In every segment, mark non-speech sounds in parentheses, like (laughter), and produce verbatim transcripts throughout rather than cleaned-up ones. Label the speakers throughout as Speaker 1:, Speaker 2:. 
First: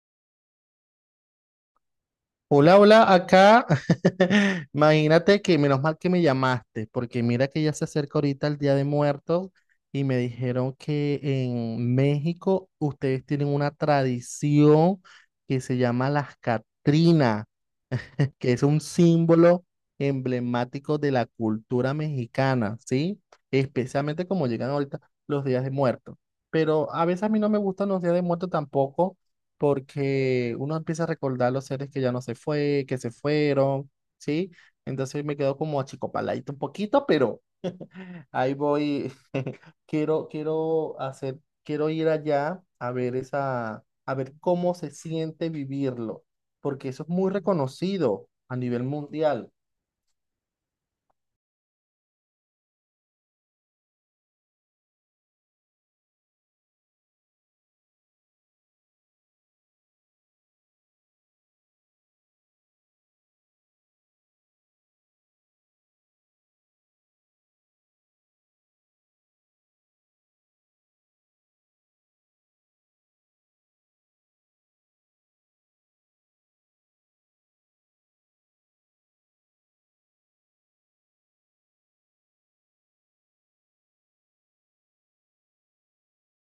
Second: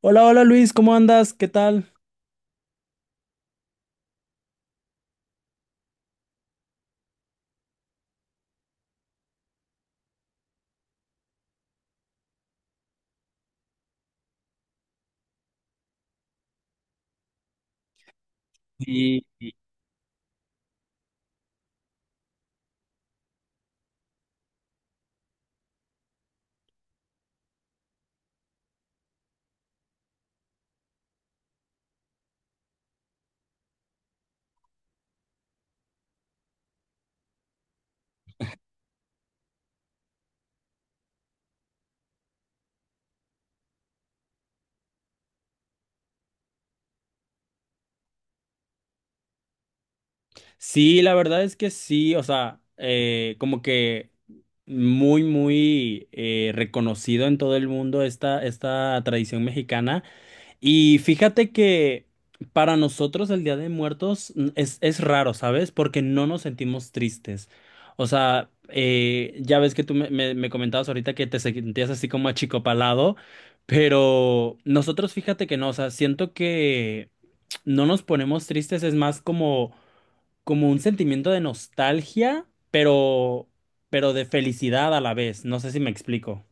Speaker 1: Hola, hola Luis, ¿cómo andas? ¿Qué tal?
Speaker 2: Hola, hola, acá. (laughs) Imagínate que menos mal que me llamaste, porque mira que ya se acerca ahorita el Día de Muertos y me dijeron que en México ustedes tienen una tradición que se llama las Catrinas, que es un
Speaker 1: Sí,
Speaker 2: símbolo emblemático de la cultura mexicana, ¿sí? Especialmente como llegan ahorita los días de muertos. Pero a veces a mí no me gustan los días de muertos tampoco, porque uno empieza a recordar los seres que ya no se fue, que se fueron, ¿sí? Entonces me quedo como achicopaladito un poquito, pero ahí voy. (laughs) Quiero, quiero hacer, quiero ir allá a ver esa, a ver cómo se siente vivirlo, porque eso es muy reconocido a nivel mundial.
Speaker 1: sí, la verdad es que sí, o sea, eh, como que muy, muy eh, reconocido en todo el mundo esta, esta tradición mexicana. Y fíjate que para nosotros el Día de Muertos mm, es, es raro, ¿sabes? Porque no nos sentimos tristes. O sea, eh, ya ves que tú me, me- me comentabas ahorita que te sentías así como achicopalado, pero nosotros fíjate que no, o sea, siento que no nos ponemos tristes, es más como, como un sentimiento de nostalgia, pero, pero de felicidad a la vez. No sé si me explico.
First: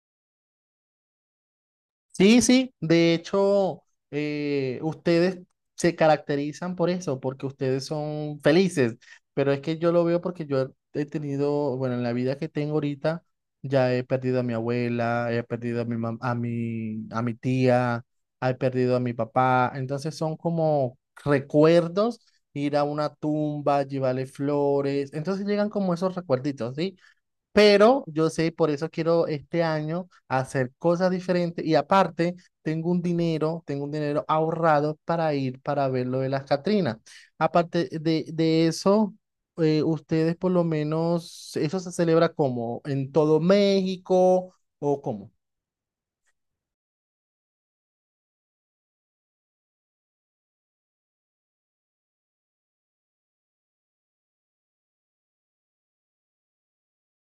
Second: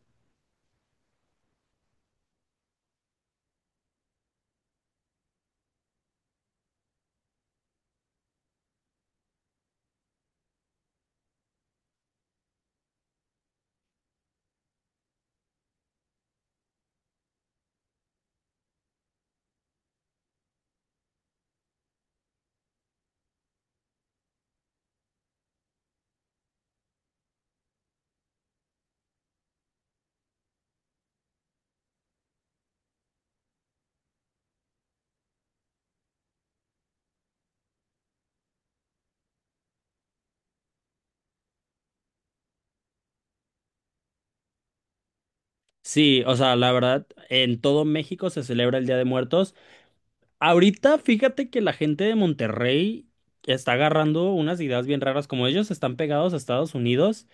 Speaker 2: Sí, sí, de hecho, eh, ustedes se caracterizan por eso, porque ustedes son felices, pero es que yo lo veo porque yo he tenido, bueno, en la vida que tengo ahorita, ya he perdido a mi abuela, he perdido a mi mam- a mi, a mi tía, he perdido a mi papá, entonces son como recuerdos, ir a una tumba, llevarle flores, entonces llegan como esos recuerditos, ¿sí? Pero yo sé, por eso quiero este año hacer cosas diferentes y aparte tengo un dinero, tengo un dinero ahorrado para ir para ver lo de las Catrinas. Aparte de, de eso, eh, ustedes por lo menos, ¿eso se celebra como en todo México o cómo?
Speaker 1: Sí, o sea, la verdad, en todo México se celebra el Día de Muertos. Ahorita, fíjate que la gente de Monterrey está agarrando unas ideas bien raras, como ellos están pegados a Estados Unidos.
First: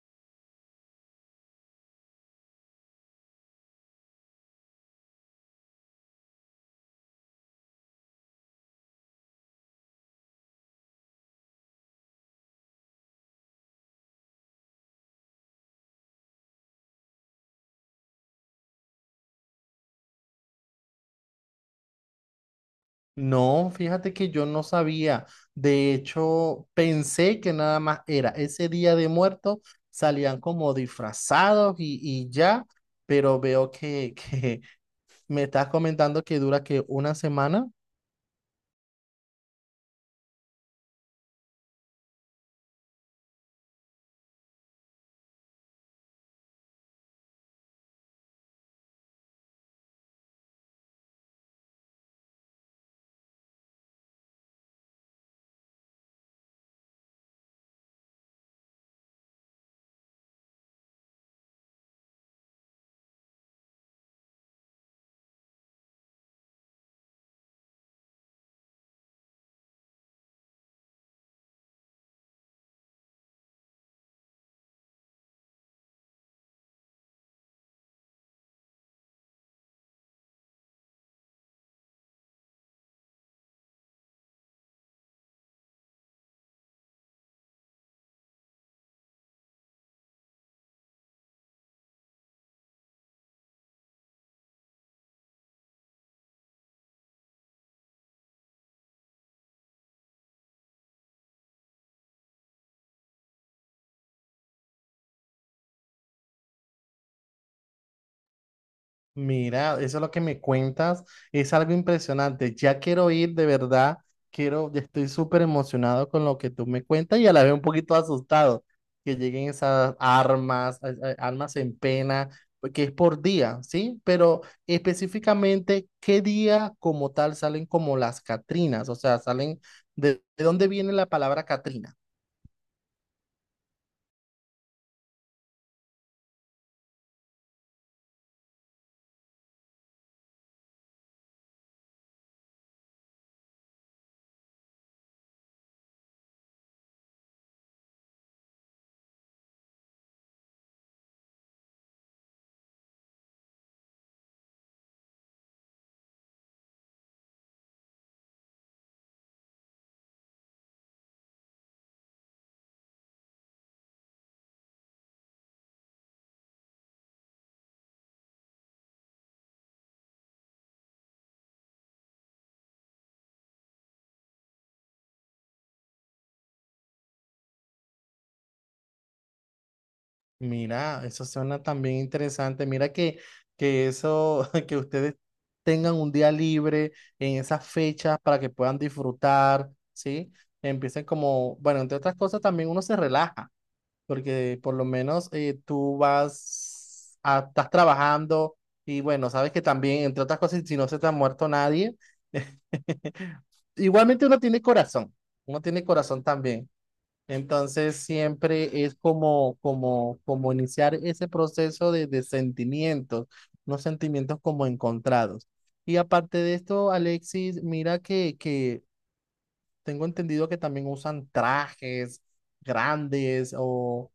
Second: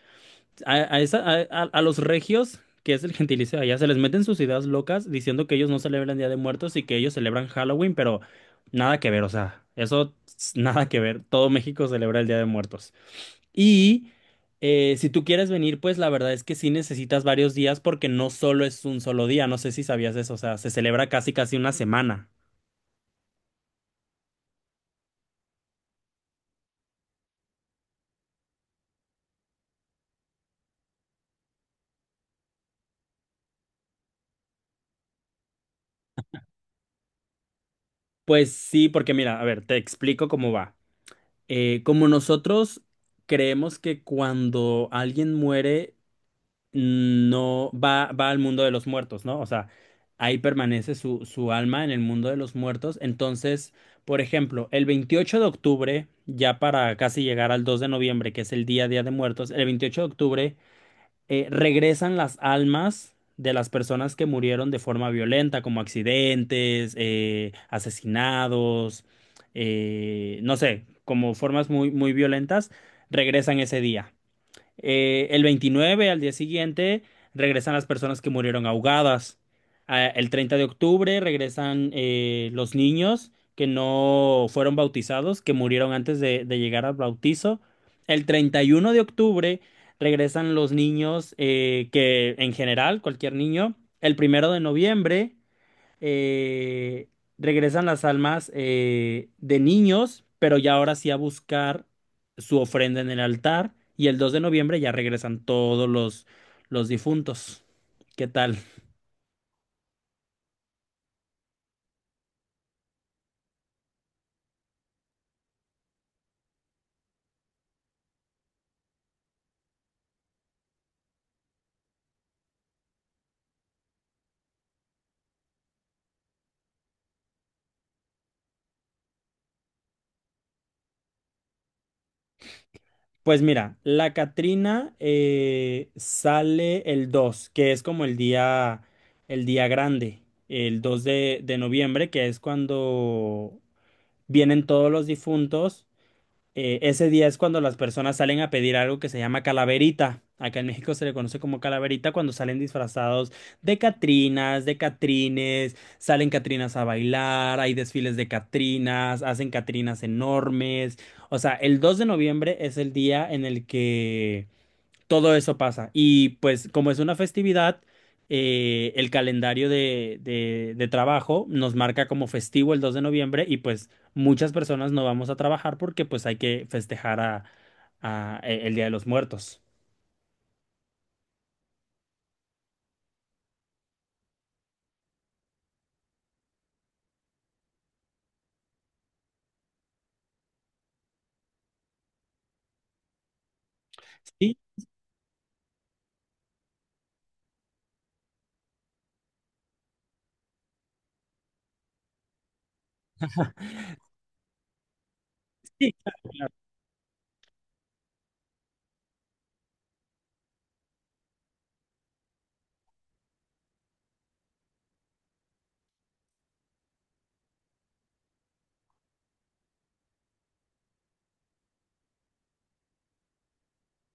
Speaker 1: A, a esa- a- a- a los regios, que es el gentilicio de allá, se les meten sus ideas locas diciendo que ellos no celebran Día de Muertos y que ellos celebran Halloween, pero nada que ver, o sea, eso s- nada que ver. Todo México celebra el Día de Muertos. Y eh, si tú quieres venir, pues la verdad es que sí necesitas varios días porque no solo es un solo día, no sé si sabías eso, o sea, se celebra casi casi una semana.
Speaker 2: No, fíjate que yo no sabía. De hecho, pensé que nada más era ese día de muertos, salían como disfrazados y, y ya, pero veo que, (laughs) que me estás comentando que dura que una semana.
Speaker 1: Pues sí, porque mira, a ver, te explico cómo va. Eh, como nosotros creemos que cuando alguien muere no va, va al mundo de los muertos, ¿no? O sea, ahí permanece su, su alma en el mundo de los muertos. Entonces, por ejemplo, el veintiocho de octubre, ya para casi llegar al dos de noviembre, que es el día Día de Muertos, el veintiocho de octubre eh, regresan las almas de las personas que murieron de forma violenta, como accidentes, eh, asesinados, eh, no sé, como formas muy, muy violentas, regresan ese día. Eh, el veintinueve, al día siguiente, regresan las personas que murieron ahogadas. Ah, el treinta de octubre regresan eh, los niños que no fueron bautizados, que murieron antes de, de llegar al bautizo. El treinta y uno de octubre regresan los niños eh, que en general, cualquier niño. El primero de noviembre eh, regresan las almas eh, de niños, pero ya ahora sí a buscar su ofrenda en el altar. Y el dos de noviembre ya regresan todos los, los difuntos. ¿Qué tal?
Speaker 2: Mira, eso es lo que me cuentas, es algo impresionante. Ya quiero ir, de verdad, quiero, ya estoy súper emocionado con lo que tú me cuentas y a la vez un poquito asustado que lleguen esas armas, a- a- armas en pena, porque es por día, ¿sí? Pero específicamente, ¿qué día como tal salen como las Catrinas? O sea, salen, ¿de, de dónde viene la palabra Catrina?
Speaker 1: Pues mira, la Catrina eh, sale el dos, que es como el día, el día grande, el dos de, de noviembre, que es cuando vienen todos los difuntos. Eh, ese día es cuando las personas salen a pedir algo que se llama calaverita. Acá en México se le conoce como calaverita cuando salen disfrazados de catrinas, de catrines, salen catrinas a bailar, hay desfiles de catrinas, hacen catrinas enormes. O sea, el dos de noviembre es el día en el que todo eso pasa. Y pues como es una festividad, eh, el calendario de, de- de trabajo nos marca como festivo el dos de noviembre, y pues muchas personas no vamos a trabajar porque pues hay que festejar a, a- e- el Día de los Muertos.
Speaker 2: Mira, eso suena también interesante. Mira que, que eso, (laughs) que ustedes tengan un día libre en esas fechas para que puedan disfrutar, ¿sí? Empiecen como, bueno, entre otras cosas también uno se relaja,
Speaker 1: Sí,
Speaker 2: porque por lo menos eh, tú vas, a- estás trabajando y bueno, sabes que también, entre otras cosas, si no se te ha muerto nadie, (laughs) igualmente uno tiene corazón, uno tiene
Speaker 1: sí.
Speaker 2: corazón también. Entonces siempre es como, como, como iniciar ese proceso de, de sentimientos, unos sentimientos como encontrados. Y aparte de esto, Alexis, mira que, que tengo entendido que también usan trajes grandes o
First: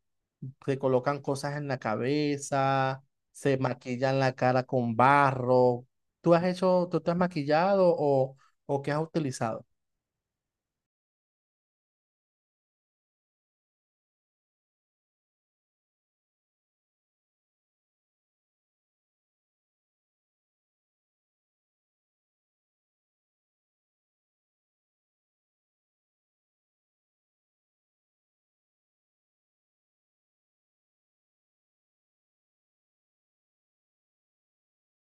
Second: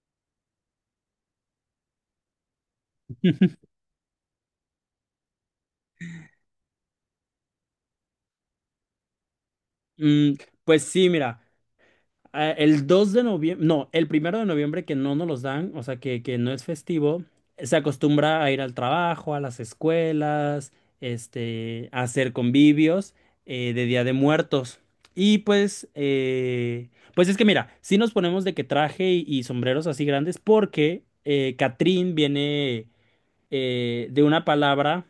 Speaker 2: se colocan cosas en la cabeza, se
Speaker 1: (laughs)
Speaker 2: maquillan la cara con barro. ¿Tú has hecho, tú te has maquillado o, o qué has utilizado?
Speaker 1: Mm, pues sí, mira. Ah, El dos de noviembre, no, el primero de noviembre, que no nos los dan, o sea, que, que no es festivo, se acostumbra a ir al trabajo, a las escuelas, este, a hacer convivios eh, de Día de Muertos. Y pues, eh, pues es que mira, sí nos ponemos de que traje y, y sombreros así grandes porque eh, Catrín viene eh, de una palabra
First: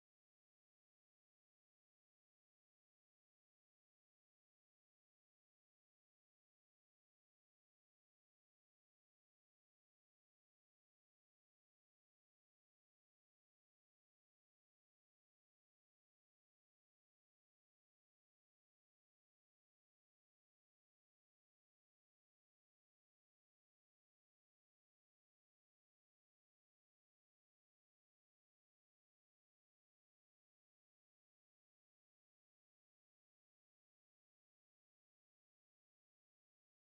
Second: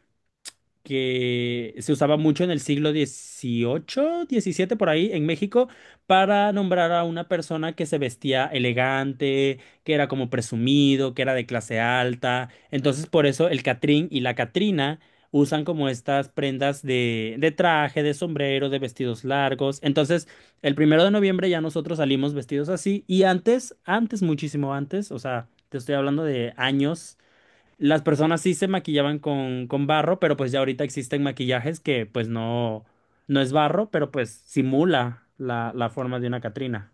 Speaker 1: que se usaba mucho en el siglo dieciocho, diecisiete por ahí, en México, para nombrar a una persona que se vestía elegante, que era como presumido, que era de clase alta. Entonces, por eso el Catrín y la Catrina usan como estas prendas de, de traje, de sombrero, de vestidos largos. Entonces, el primero de noviembre ya nosotros salimos vestidos así. Y antes, antes, muchísimo antes, o sea, te estoy hablando de años. Las personas sí se maquillaban con, con barro, pero pues ya ahorita existen maquillajes que pues no, no es barro, pero pues simula la, la forma de una Catrina.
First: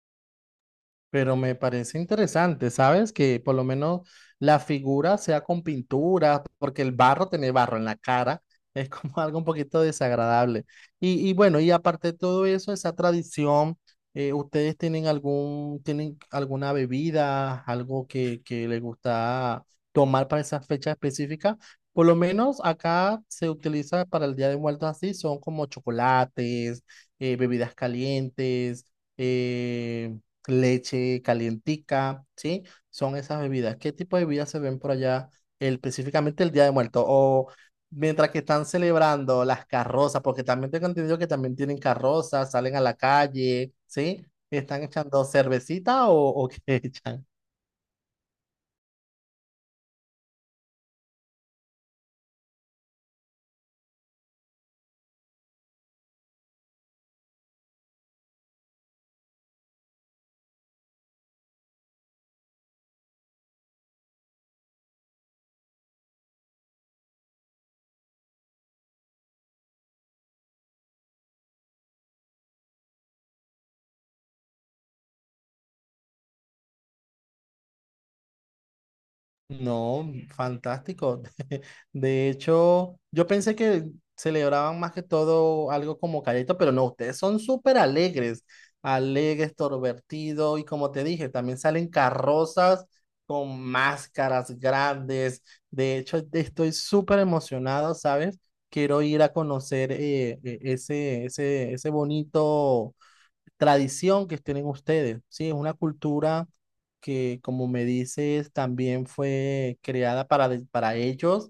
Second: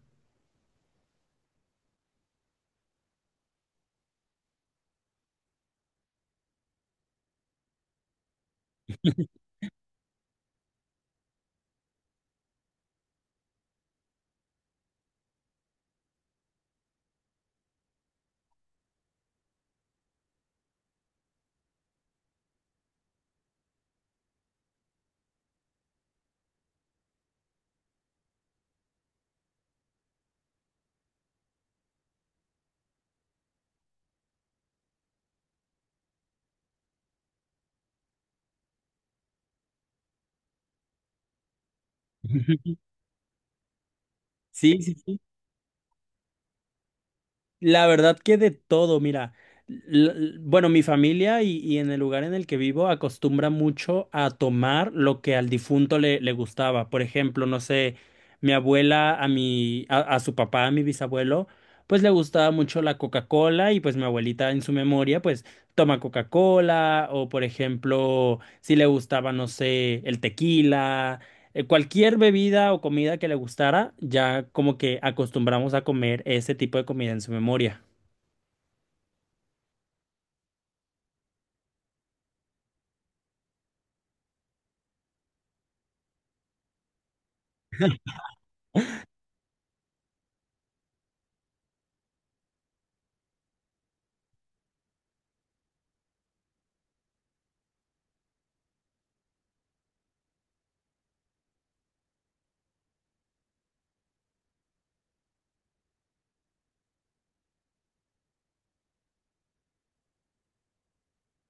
Speaker 2: Pero me parece interesante, ¿sabes? Que por lo menos la figura sea con pintura, porque el barro, tener barro en la cara, es como (laughs) algo un poquito desagradable. Y, y bueno, y aparte de todo eso, esa tradición, eh, ¿ustedes tienen algún, tienen alguna bebida, algo que, que les gusta tomar para esa fecha específica? Por lo menos acá se utiliza para el Día de Muertos así, son como chocolates, eh, bebidas calientes. em, Leche calientica, ¿sí? Son esas bebidas. ¿Qué tipo de bebidas se ven por allá el- específicamente el Día de Muertos? O mientras que están celebrando las carrozas, porque también tengo entendido que también tienen carrozas, salen
Speaker 1: (laughs)
Speaker 2: a la calle, ¿sí?
Speaker 1: Sí,
Speaker 2: ¿Están
Speaker 1: sí, sí.
Speaker 2: echando cervecita o, o qué (laughs) echan?
Speaker 1: La verdad que de todo, mira, l- l- bueno, mi familia y, y en el lugar en el que vivo acostumbra mucho a tomar lo que al difunto le, le gustaba. Por ejemplo, no sé, mi abuela a mi, a, a su papá, a mi bisabuelo, pues le gustaba mucho la Coca-Cola, y pues mi abuelita en su memoria, pues toma Coca-Cola. O por ejemplo, si le gustaba, no sé, el tequila, eh, cualquier bebida o comida que le gustara, ya como que acostumbramos a comer ese tipo de comida en su memoria.
Speaker 2: No, fantástico. (laughs) De hecho, yo pensé que celebraban más que todo algo como calladito, pero no, ustedes son súper alegres, alegres, torvertidos, y como te dije, también salen carrozas con máscaras grandes. De hecho, estoy súper emocionado, ¿sabes? Quiero ir a conocer eh, e- ese, ese, ese bonito tradición que tienen ustedes, ¿sí? Es una cultura que, como me dices, también fue creada para, de- para ellos.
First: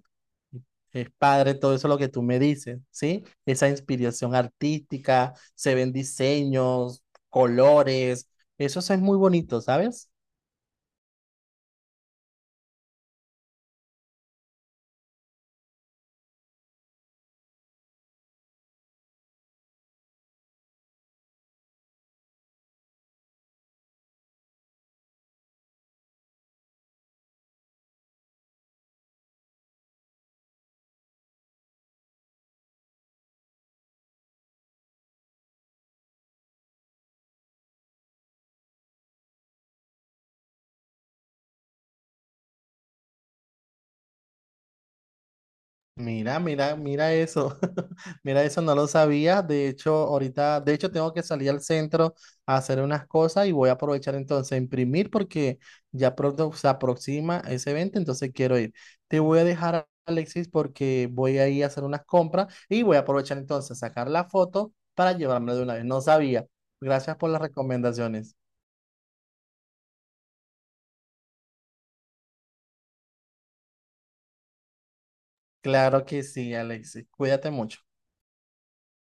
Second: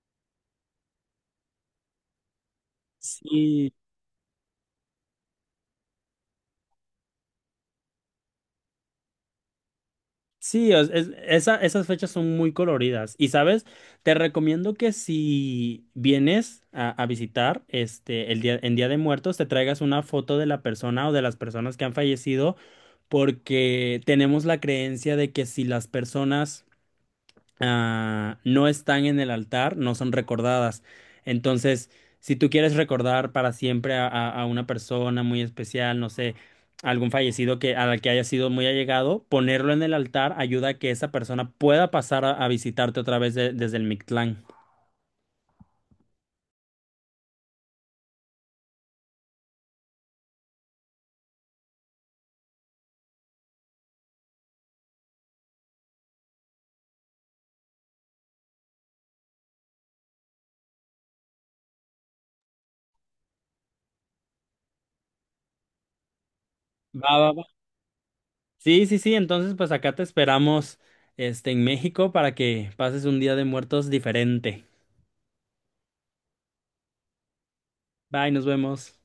Speaker 2: Es padre todo eso lo que tú me dices, ¿sí? Esa
Speaker 1: Sí,
Speaker 2: inspiración artística, se ven diseños, colores, eso es muy bonito, ¿sabes?
Speaker 1: sí, es- es- esa- esas fechas son muy coloridas. Y sabes, te recomiendo que si vienes a, a visitar este el día, en Día de Muertos, te traigas una foto de la persona o de las personas que han fallecido, porque tenemos la creencia de que si las personas ah, no están en el altar, no son recordadas. Entonces, si tú quieres recordar para siempre a, a- a una persona muy especial, no sé, algún fallecido que, a la que haya sido muy allegado, ponerlo en el altar ayuda a que esa persona pueda pasar a, a visitarte otra vez de- desde el Mictlán.
Speaker 2: Mira, mira, mira eso. (laughs) Mira eso, no lo sabía. De hecho, ahorita, de hecho, tengo que salir al centro a hacer unas cosas y voy a aprovechar entonces a imprimir porque ya pronto se aproxima ese evento, entonces quiero ir. Te voy a dejar, Alexis, porque voy a ir a hacer unas compras y voy a aprovechar entonces a sacar la foto para llevármela de una vez. No sabía.
Speaker 1: Va,
Speaker 2: Gracias por
Speaker 1: va,
Speaker 2: las
Speaker 1: va.
Speaker 2: recomendaciones.
Speaker 1: Sí, sí, sí, entonces pues acá te esperamos este, en México para que pases un día de muertos diferente.
Speaker 2: Claro que sí, Alexis. Cuídate mucho.
Speaker 1: Bye, nos vemos.